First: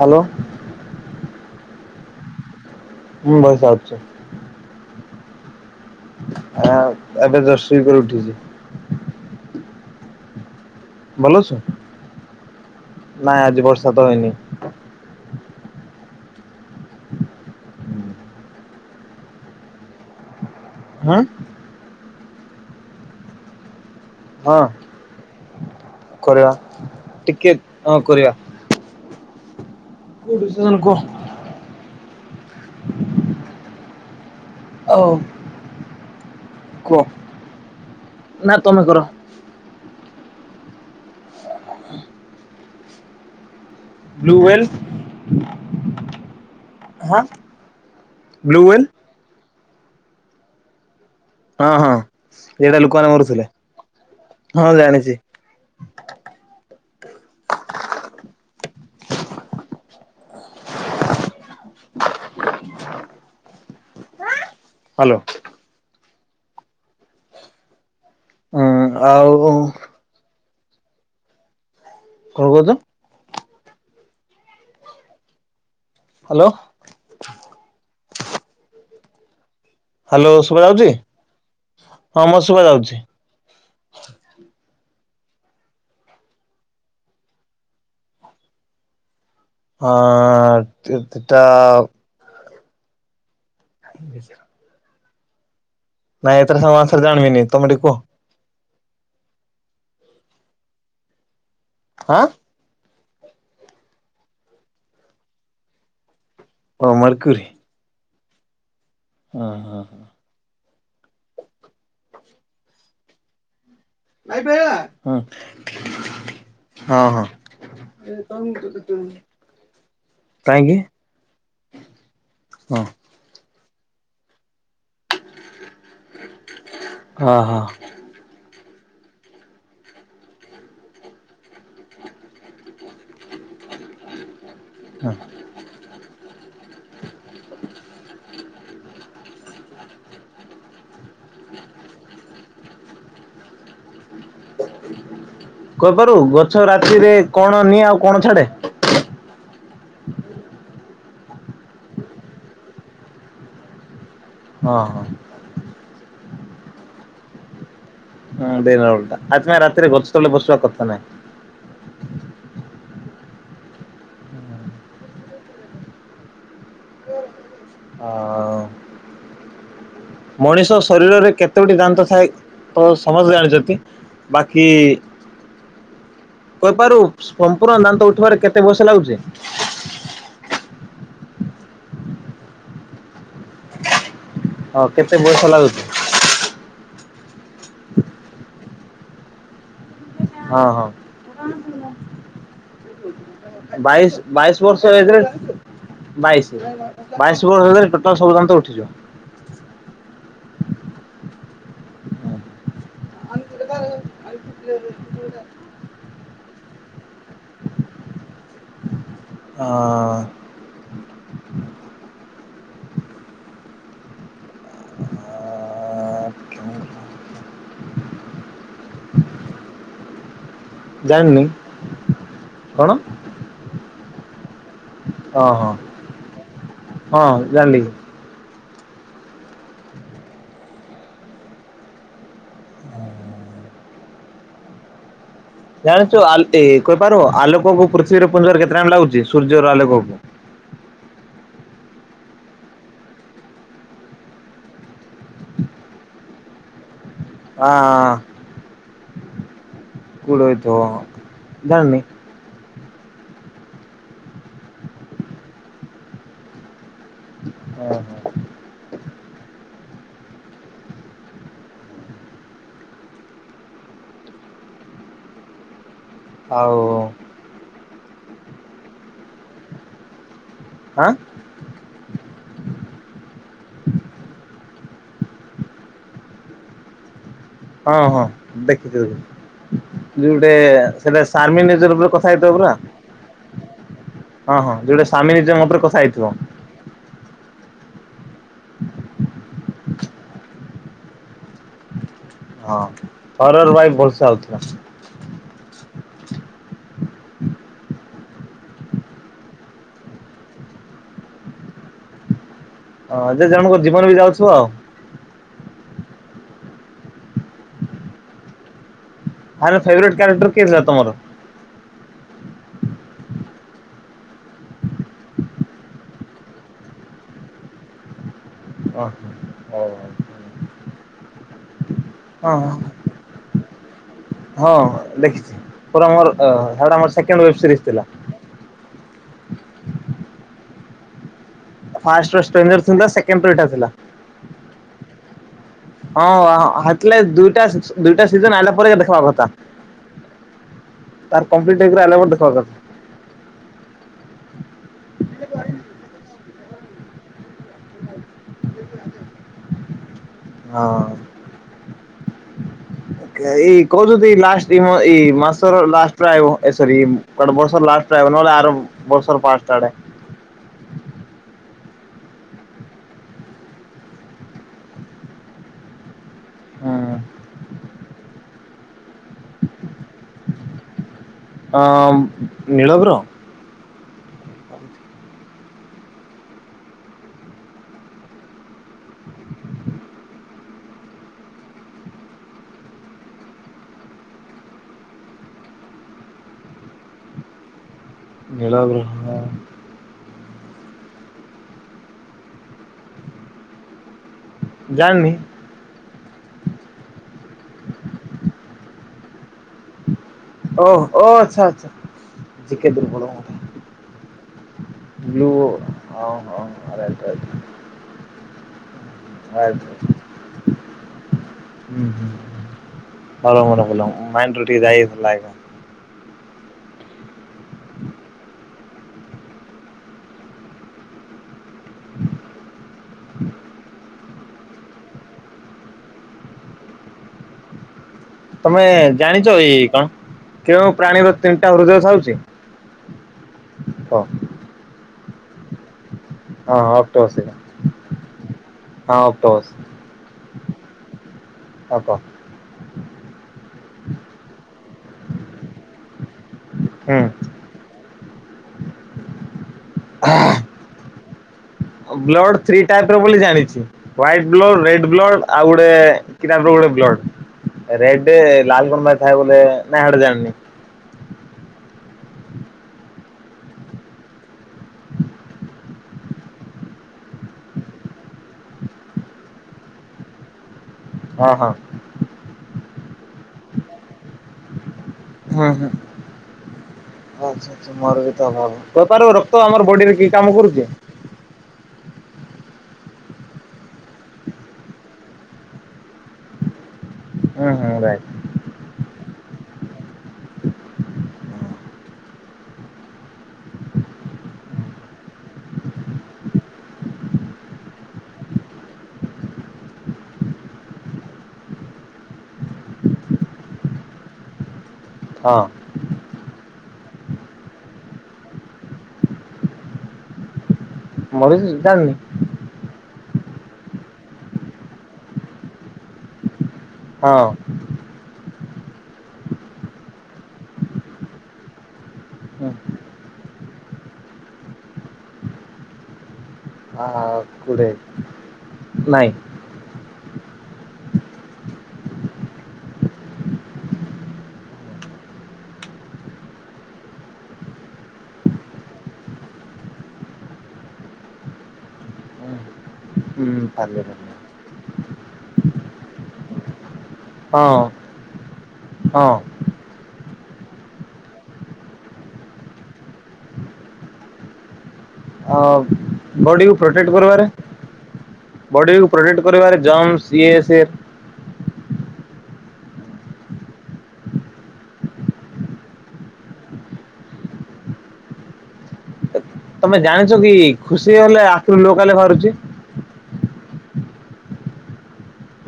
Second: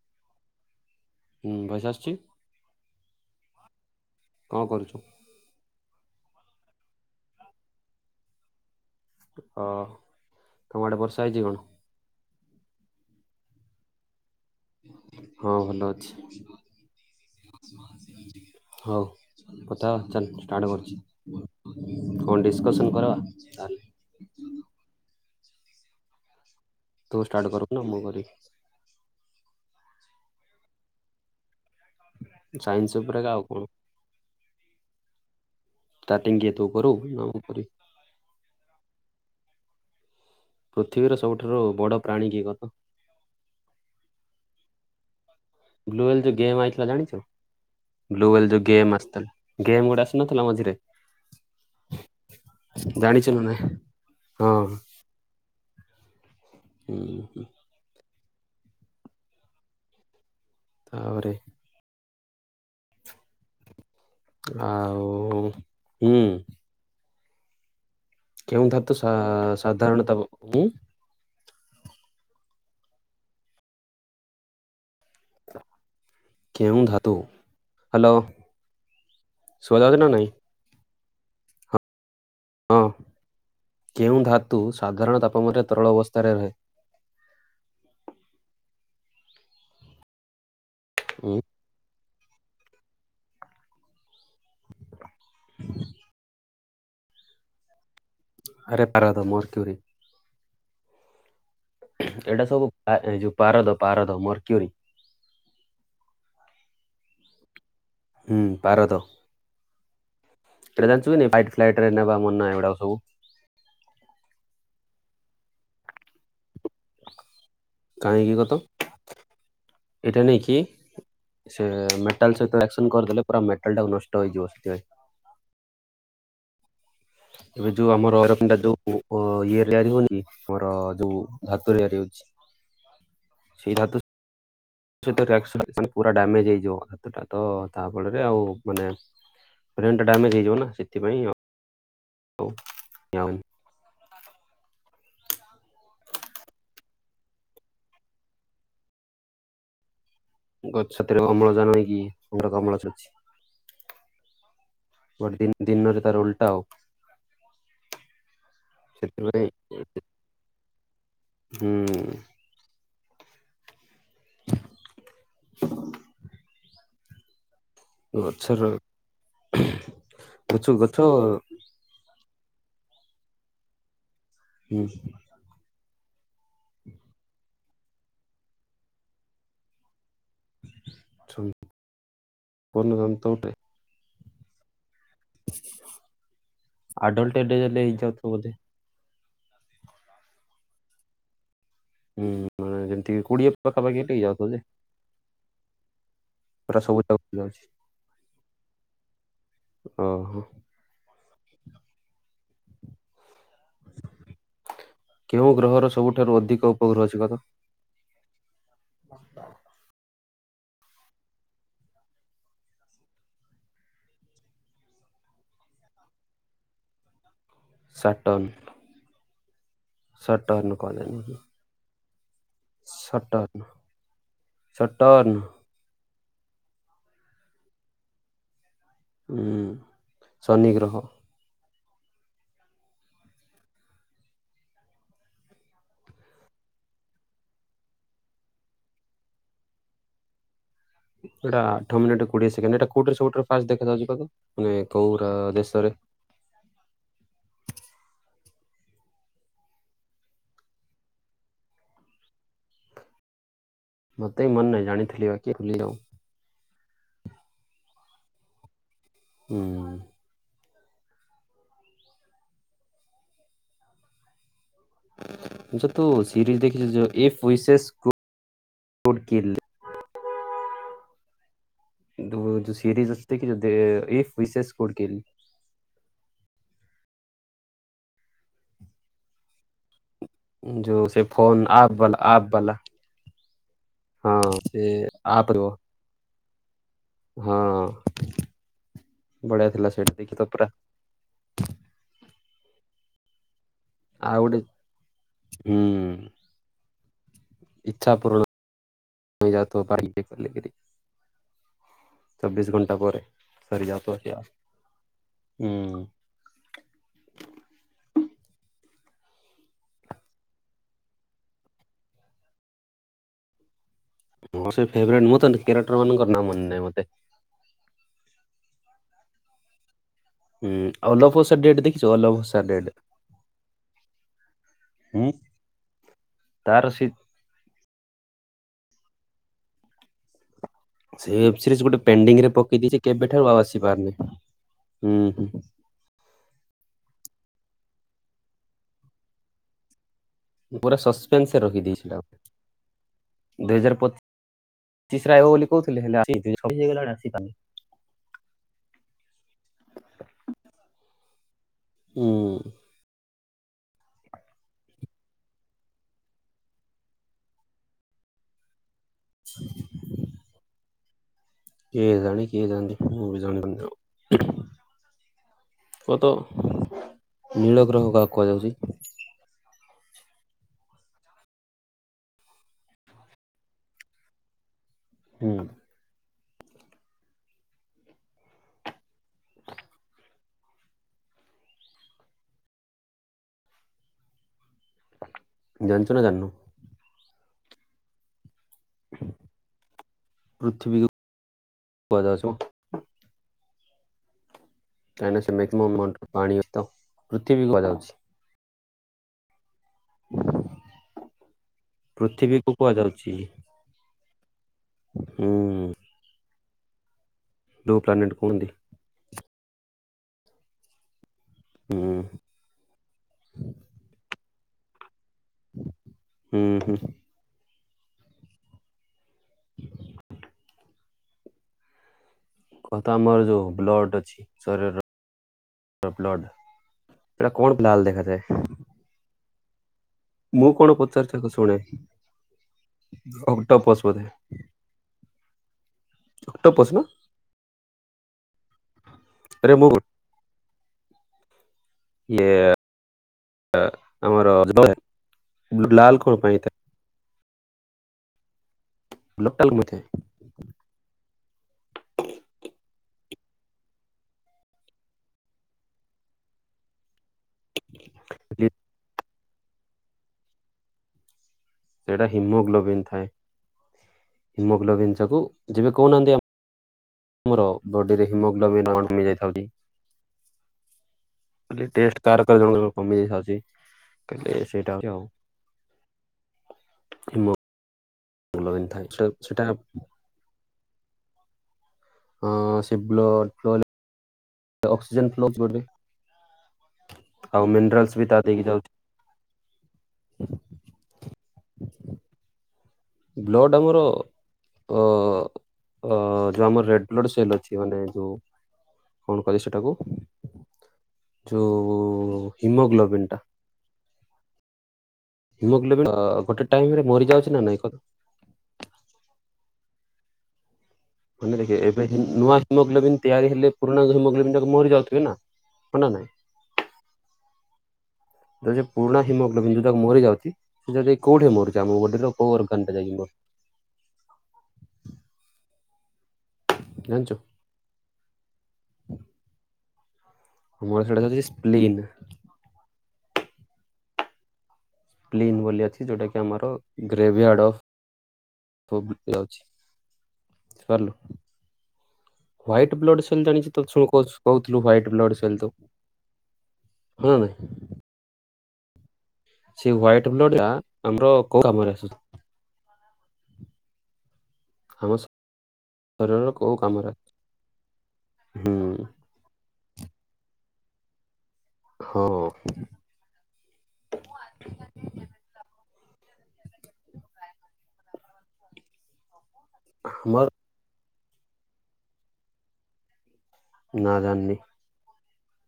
Hello. ହୁଁ voice ଆସୁଛି? ହୁଁ ଭଏସ୍ ଆସୁଛି। କଣ କରୁଚୁ? ଆ ଏବେ ଜଷ୍ଟ ଶୋଇ କରି ଉଠିଛି। ଅ। ତମ ଆଡେ ବର୍ଷା ହେଇଛି କଣ? ନାଇଁ ଆଜି ବର୍ଷା ତ ହେଇନି। ହଁ ଭଲ ଅଛି। ହଉ କଥା ଚାଲ ଷ୍ଟାର୍ଟ କରଛି। ହଁ [unintelligible] କଣ ଡିସକସନ କର ତାହେଲେ ହଁ। କରିବା ତୁ ଷ୍ଟାର୍ଟ ଟିକେ କରିବୁ ନା ହଁ ମୁଁ କରିବି କରିବା କୋ [unintelligible] କୁହ। ସାଇନ୍ସ ଉପରେ ଆଉ କଣ? ହଉ। ଟାଟିଙ୍ଗ କିଏ ତୁ କରୁ ନା ମୁଁ କରିବି। ନାଁ ତମେ କର। ପୃଥିବୀର ସବୁଠାରୁ ବଡ ପ୍ରାଣୀ କିଏ କହ? ବ୍ଲୁୱେଲ। ବ୍ଲୁୱେଲ ଦ ଗେମ୍ ଆଇଥିଲା ଜାଣିଛ blue whale the blue whale game ଆସିଥିଲା। ଗେମ୍ ଗୁଡା ଆସୁନଥିଲା ମଝିରେ ହଁ ହଁ ଇଆଡେ ଲୋକମାନେ ଜାଣିଛୁ ନା ମରୁଥିଲେ। ନାଇଁ ହଁ ଜାଣିଛି। ହଁ। [unintelligible] ତାପରେ ଆଉ, ହ୍ୟାଲୋ ହୁଁ। କେଉଁ ହଁ ଧାତୁ ସା ଆଉ ଆ ସାଧାରଣତଃ ମୁଁ କଣ କହୁଚ? ହ୍ୟାଲୋ। କେଉଁ ଧାତୁ ହ୍ୟାଲୋ। ଶୁଭାଯାଉଛି ନା ନାଇଁ? ହ୍ୟାଲୋ ଶୁଭ ଯାଉଛି। ହଁ ମୁଁ ଶୁଭ ହଁ ଯାଉଛି। କେଉଁ ଧାତୁ ସାଧାରଣ ତାପମ୍ରାରେ ତରଳ ଅବସ୍ଥାରେ ରହେ? ଆ ଉଁ ସେଟା [unintelligible] ଆ [unintelligible] ନାଇଁ ଏଥର ସମୟସ୍ତ ରେ ଜାଣିବିନି ତମେ ଟିକେ କୁଅ? ଆରେ ପାରଦ ମୋର କ୍ୱିରି। ହଁ ଏଇଟା ସବୁ ଏ ଯୋଉ ପାରଦ ପାରଦ ମୋର କ୍ୱରି। ଅ ମୋର କ୍ୱିରି। ହୁଁ ପାରଦ ହୁଁ ହୁଁ। [unintelligible] ଏଇଟା ଜାଣିଛ କି ନାହିଁ ବାଇକ୍ ଫ୍ଲାଇଟ ନେବା ମନା ଏଗୁଡା କ ସବୁ। ଆଇପ। [unintelligible] ହଁ, ହଁ। କାହିଁକି କତ [unintelligible] ଏଇଟା ନେଇକି ସେ ମେଟାଲ ସହିତ ହଁ ଆକ୍ସନ କରିଦେଲେ ପୁରା ମେଟାଲ ଟା ନଷ୍ଟହେଇଯିବ ସି [unintelligible] ଏବେ ଯୋଉ ଆମର [unintelligible] ଯୋଉ ଇଏ ତିଆରି ହଉନି ଆମର ଯୋଉ ଧାତୁ ତିଆରି ହଉଛି। ସେଇ ଧାତୁ ହଁ [unintelligible] ପୁରା ଡାମେଜ ହେଇଯିବଟା ତ ତା ଫଳରେ ଆଉ ମାନେ ବ୍ରେନ୍ ଟା ଡ୍ୟାମେଜେ ହେଇଯିବ ନା ସେଥିପାଇଁ। ହଉ [unintelligible] କହିପାରୁ ଗଛ ରାତିରେ କଣ ନିଏ ଆଉ କଣ ଛାଡେ? ଗଛଛାତରେ ଅମ୍ଳଜାନ ନେଇକି ଅଙ୍ଗାର କାମ୍ଲ ଛାଡୁଛି। ହଁ, ହଁ। ଗୋଟେ ଦି ଦିନରେ ତାର ଓଲଟା ଆଉ ହୁଁ, ଦିନ ଉଲଟା। ସେଥିପାଇଁ ଆମେ ପାଇଁ ରାତିରେ ଗଛ ତଳେ ବସିବା କଥାନାହିଁ। ହୁଁ। [unintelligible] [unintelligible] ଗଛର [unintelligible] ଗଛ ମଣିଷ ଗଛ ଶରୀରରେ କେ କେତେ ଗୋଟି ଦାନ୍ତ ଥାଏ? ସମସ୍ତେ ଜାଣିଛନ୍ତି। ବାକି କହିପାରୁ ସମ୍ପୂର୍ଣ ଦାନ୍ତ ଉଠିବାରେ କେତେ ବର୍ଷ ଲାଗୁଛି? ସ ପୂର୍ଣ ଦାନ୍ତ [unintelligible] ହଁ, କେତେ ବୟସ ଲାଗୁଛି? ଆଡଲଟ ଡେ [unintelligible] ହେଲେ ହେଇ ଯାଉଛ ବୋଧେ। ହଁ, ହଁ। ହୁଁ [unintelligible] ଯେମିତି କୋଡିଏ ପାଖାପାଖି ହେଲେ ବାଇଶ, ହେଇଯାଉଥିବ ଯେ ବାଇଶ ବର୍ଷ ଏଜେ ରେ ବାଇଶ। ପୁରା ସବୁ ବାଇଶ ଯାଉଛି ବର୍ଷ ଏଜ୍ ରେ ଟୋଟାଲ ସବୁଦାନ୍ତ ଉଠିଯିବ। ଓହୋ। କେଉଁ ଗ୍ରହର ସବୁଠାରୁ ଅଧିକ ଉପଗ୍ରହ ଅଛି କହିଲ? ହଁ ସଟର୍ଣ, ସଟର୍ଣ କହିଦେଲି। ଜାଣିନି କଣ ସଟର୍ନ, ସଟର୍ନ। ହଁ, ହଁ, ହଁ ଜାଣିଲି। ହୁଁ, ଶନିଗ୍ରହ। ଜାଣିଛୁ [unintelligible] ଆ କହିପାରିବୁ? ଆଲୋକକୁ ପୃଥିବୀରେ ପଡ଼ିବାକୁ କେତେ ଟାଇମ୍ ଲାଗୁଛି? ସୂର୍ଯ୍ୟର ଆଲୋକକୁ। ସେଇଟା ଆଠ ମିନିଟ କୋଡିଏ ସେକେଣ୍ଡ। ଏଟା କୋଉଟାରେ ସବୁଠାରୁ ଫାଷ୍ଟ ଦେଖାଯାଉଛି କହିଲ? ମାନେ କୋଉ ଦେଶରେ? ଆଁ କୋଉଠି ହେଇଥିବ ଜାଣିନି। ମୋତେ ବି ମନ ନାହିଁ। ଜାଣିଥିଲି [unintelligible] କି ଖୁଲି ଯା ଓହୋ। ହୁଁ। ଯତୁ ସିରିିଜ ଆଉ ଦେଖିଛ ଯେ ଏଫ ଇସେସ୍ କୋ କିଲେ। [unintelligible] ଆଁ ଯୋଉ ସିରିଜ ଅଛି ଦେଖିଛ? ଏକ ବିସ ସ୍କୋର କିଲ? ହଁ, ହଁ ଦେଖିଥିଲି। ଯେ ଗୋଟେ ଯୋଉ ସେ ସେଟା ଫୋନ୍ ଆପ୍ ସାରମେନେଜର ଉପରେ ବାଲା କଥା ଆପ୍ ହେଇଥିବ ପୁରା? ବାଲା ହଁ, ହଁ ଯୋଉଟା ଆପ୍ ସାରମେନେଜମ ଥିବ ଉପରେ କଥା ହେଇଥିବ। ହଁ, ବଢିଆ ଥିଲା ସେଇଟା ଦେଖି ଥିବ ପରା? ହଁ। ହୋରେର [unintelligible] ଆଉ ଗୋଟେ ହୁଁ ଇଚ୍ଛା ପୂର୍ଣ [unintelligible] ହୋଇ କରି ଚବିଶ ଘଣ୍ଟ ହଁ, ଯେ ଜଣଙ୍କ ଜୀବନ ବି ଯାଉଥିବ ଆଉ। ହୁଁ। ୟାର ଫେଭରେଟ କ୍ୟାରେଟର କିଏ ଥିଲା ତମର? ମୋର ସେ ଫେବରେଟ୍। ମୁଁ ତା କ୍ୟାରେକ୍ଟର ମାନଙ୍କର ନାଁ ମନେନାହିଁ ମୋତେ। ଓ ହୋ ହଉ। ହୁଁ, [unintelligible] ଦେଖିଛ ହଉ ହଁ [unintelligible] ହଁ ଦେଖିଛି ପୁରା ଆମର ତାର ସେଟା ସେ ଆମର ସେକେଣ୍ଡ ୱେବ୍ ସିରିଜ ଥିଲା। ସେ ୱେବ୍ ସିରିଜ ଗୋଟେ ଫାଷ୍ଟ ର ପେଣ୍ଡିଙ୍ଗରେ ପକେଇ ଷ୍ଟ୍ରେଞ୍ଜର ଦେଇଛି ଥିଲା ସେକେଣ୍ଡ କେବେଠାରୁ ର ଆଉ ଏଇଟା ଥିଲା। ଆସିପାରୁନି। ହୁଁ। ହଁ ହେତିଲାଗି ଦୁଇଟା ଦୁଇଟା ସିଜନ ଆଇଲା ପରେ ଦେଖବା କଥା। ପୁରା ତାର ସସ୍ପେନ୍ସରେ କମ୍ପ୍ଲିଟ ହେଇକି ରଖିଦେଇଛି ଆଇଲା ପରେ ସେଇଟାକୁ। ଦେଖିବା କଥା ଦୁଇ ହଜାର ପଚିଶ ପଚିଶରେ ଆଇବ ବୋଲି କହୁଥିଲେ ହେଲେ [unintelligible] ଦୁଇ ହଜାର ଛବିଶ ହେଇଗଲାଣି ଆସିପାରୁନି। ହଁ। ହୁଁ। ଏଇ କହୁଛନ୍ତି ଲାଷ୍ଟ ଏଇ ଏଇ ମାସର ଲାଷ୍ଟରେ ଆଇଵ ଏ ସରି। ଏ ବର୍ଷର ଲାଷ୍ଟ ରେ ଆଇବ ନହେଲେ ଆର ବର୍ଷ ର ଫାଷ୍ଟ ଆଡ଼େ। କେଜାଣି କିଏ ଜାଣିଛି ମୁଁ ବି ଜାଣିପାରୁନି। କୁହ ତ ହୁଁ ନୀଳ ଗ୍ରହ କାହାକୁ କୁହା ଯାଉଛି। ଅ ନୀଳଗ୍ରହ? ହୁଁ। ଆ ଜାଣିଛ ନା ଜାଣିନ? ନୀଳଗ୍ରହ। ପୃଥିବୀକୁ କୁହାଯାଉଛି। ଜାଣିନି କାହିଁକିନା ସେ [unintelligible] ପୃଥିବୀକୁ କୁହାଯାଉଛି। ଓ ଓ ଆଚ୍ଛା ଆଚ୍ଛା, ପୃଥିବୀକୁ ଜିକେ ଦୁର୍ବଳ। କୁହାଯାଉଛି ବ୍ଲୁ ହୁଁ। ଅ ହ ବ୍ଲୁ ପ୍ଲାନେଟ୍ କୁହନ୍ତି। ଆଚ୍ଛା। ଉଁ ହୁଁ, ଭଲ, ଭଲ ଭଲ ମାଇଣ୍ଡରୁ ଟିକେ ଯାଇଥିଲା ହୁଁ ହୁଁ। କଥା ଆମର ଯୋଉ ବ୍ଲଡ ଅଛି ଶରୀରର। ବ୍ଲଡ୍ ଏଇଟା କଣ ପାଇଁ ଲାଲ୍ ଦେଖାଯାଏ? ତମେ ଜାଣିଛ ଏଇ କଣ ମୁଁ କଣ କେଉଁ ପ୍ରାଣୀର ତିନିଟା ହୃଦୟ ଥାଉଛି। ଅକ୍ଟୋପସ୍ କହ। ବଧେ। ହଁ ହଁ ନା ଅକ୍ଟୋପସ୍ ସେଇଟା। ହଁ ଆରେ ଅକ୍ଟୋପସ୍। ମୁଁ [unintelligible] ଇଏ ଆମର ଲାଲ କଣ ପାଇଁ ହେଇଥାଏ। ହୁଁ। [unintelligible] ହଁ ଆଉ ବ୍ଲଡ ଥ୍ରୀ ଟାଇପ୍ ର ବୋଲି ଜାଣିଛି। ହ୍ୱାଇଟ୍ ବ୍ଲଡ଼, ରେଡ୍ ବ୍ଲଡ଼ ଆଉ ଗୋଟେ କି ଟାଇପ୍ ର ଗୋଟେ ବ୍ଲଡ଼। ରେଡ୍ ଲାଲ୍ କଣପାଇଁ ଥାଏ ବୋଲେ ନାଇଁ ହେଟା ଜାଣିନି। ହେଇଟା ହିମୋଗ୍ଲୋବିନ୍ ଥାଏ ହିମୋଗ୍ଲୋବିନ୍ ଯାକୁ ଯେବେ କହୁନାହାନ୍ତି ଆମେ ମୋର ବଡିରେ ହିମୋଗ୍ଲୋବିନ୍ ହଁ ହଁ [unintelligible] ତାର ତାର ଯୋଉ କମେଇ ଦେଇଖାଇଛି। କେ ସେଇଟା ଆହୁରି ଆଉ। ହୁଁ ହୁଁ। ଏ ମୋ ସାର୍ ସାର୍ ମୋର କେତେ ଅଭାବ କହିପାରବ ସେଟା ରକ୍ତ ଆମର ବାଡ଼ିରେ କି କାମ କରୁଚି। ହଁ ସେ ବ୍ଲଡ୍ ଫଲ୍ ହେଲେ ଅକ୍ସିଜନ୍ ଫ୍ଲୋର ହଉଛି ବଡ଼ି ରେ। ଆଉ ହୁଁ ହୁଁ ମିନିରାଲସ୍ ରାଇଟ ବି ତା ଦେଇକି ଯାଉଚି। ବ୍ଲଡ଼ ଆମର ଓ ଅ ଯୋଉ ଆମର ରେଡ୍ ବ୍ଲଡ଼ ସେଲ୍ ଅଛି। ମାନେ ଯୋଉ କଣ କହିବେ ସେଟାକୁ ଯୋଉ ହିମୋଗ୍ଲୋବିନ୍ ଟା। ହଁ ହିମୋଗ୍ଲୋବିନ୍ ଅଁ ଗୋଟେ ଟାଇମରେ ମରିଯାଉଛି ନା ନାଇଁ କ [unintelligible] ମରିଚି କି ଏବେ ଜାଣିନି ହିଁ ନୂଆ ହିମୋଗ୍ଲୋବିନ୍ ତିଆରି ହେଲେ ପରୁଣା ହୋମୋଗ୍ଲୋବିନଟା ମରି ଯାଉଥିବ ନା। ହଁ ନା ନାଇଁ। ହଁ ଏ ଯୋଉ ପୁରୁଣା ହିମୋଗ୍ଲୋବିନ୍ ଯୋଉ ତାକୁ ମରି ଯାଉଚି। ସେ ଯଦି କୋଉଠି ମରୁଛି ଆମ ବଡିର କୋଉ ଅର୍ ଗାନଟା ମ ଜାଣିଚ କୋଉଠି ନାଇଁ। ମୋର ସେଇଟା ଯାଉଛି ସ୍ପ୍ଲିନ୍। ପ୍ଲିନ୍ ବୋଲି ଅଛି ଯୋଉଟା କି ଆମର ଗ୍ରେଭିଆଡଭ୍ ପୋବେ ଯାଉଛି। ସଲ୍ ହ୍ୱାଇଟ୍ ବ୍ଲଡ଼ ସେଲ୍ ହୁଁ ଜାଣିଛି ତ ସବୁ ପାରିଲିନି କହୁଚୁ କହୁଥିଲୁ ହ୍ୱାଇଟ୍ ବ୍ଲଡ଼ ସେଲ୍ ତୁ। ହଁ ହଁ ସେଇ ହ୍ୱାଇଟ୍ ବ୍ଲଡ଼ଟା ଆମର କୋଉ କାମରେ ଆସେ? ଖାମୋସ୍ ଅବ୍ ବଡ଼ିକୁ ପ୍ରୋଟେକ୍ଟ୍ କରିବାରେ ହୁଁ ବଡ଼ିକୁ ପ୍ରୋଟେକ୍ଟ୍ କରିବାରେ ଜଂଗ୍ ଇଏ ସିଏ। ହଁ ତମେ ଜାଣିଚ ଆମର କି ଖୁସି ହେଲେ ଆଖିରୁ ଲୁହ ଖାଲି ବାହାରୁଚି। ନା ଜାଣିନି।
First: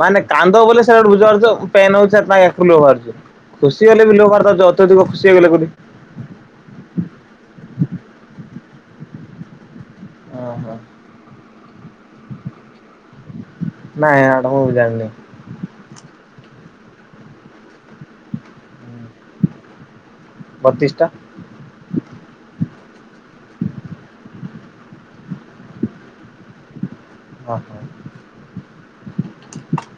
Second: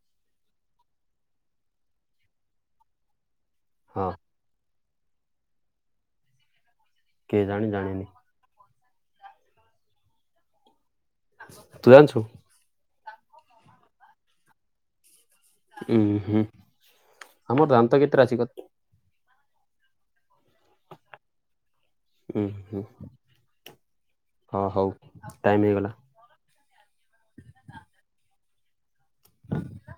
ମାନେ କାନ୍ଦ ବୋଲି ସେ ବୁଝିପାରୁଚ ପେନ୍ ହଉଚି କାଇଁ ଆଖିରୁ ଲୁହ ବାହାରୁଚି। ଖୁସି ହେଲେ ହଁ ବି ଲୁହ ବାହାର କରୁଚ। ଯ ଅତ୍ୟଧିକ ଖୁସି ହେଇଗଲେ ବୋଲି। କେଜାଣି ଜାଣିନି। ଓହୋ ତୁ ଜାଣିଛୁ। ନାଇଁ ହେଡା ମୁଁ ବି ଜାଣିନି। ଉୁଁ ହୁଁ ଆମର ଦାନ୍ତ କେତେଟା ଅଛି। କ ବତିଶ୍ ଟା ଉଁ ହୁଁ ହଁ ହଉ ଟାଇମ୍ ହେଇଗଲା। ଓହୋ। କଣ ହେଲା?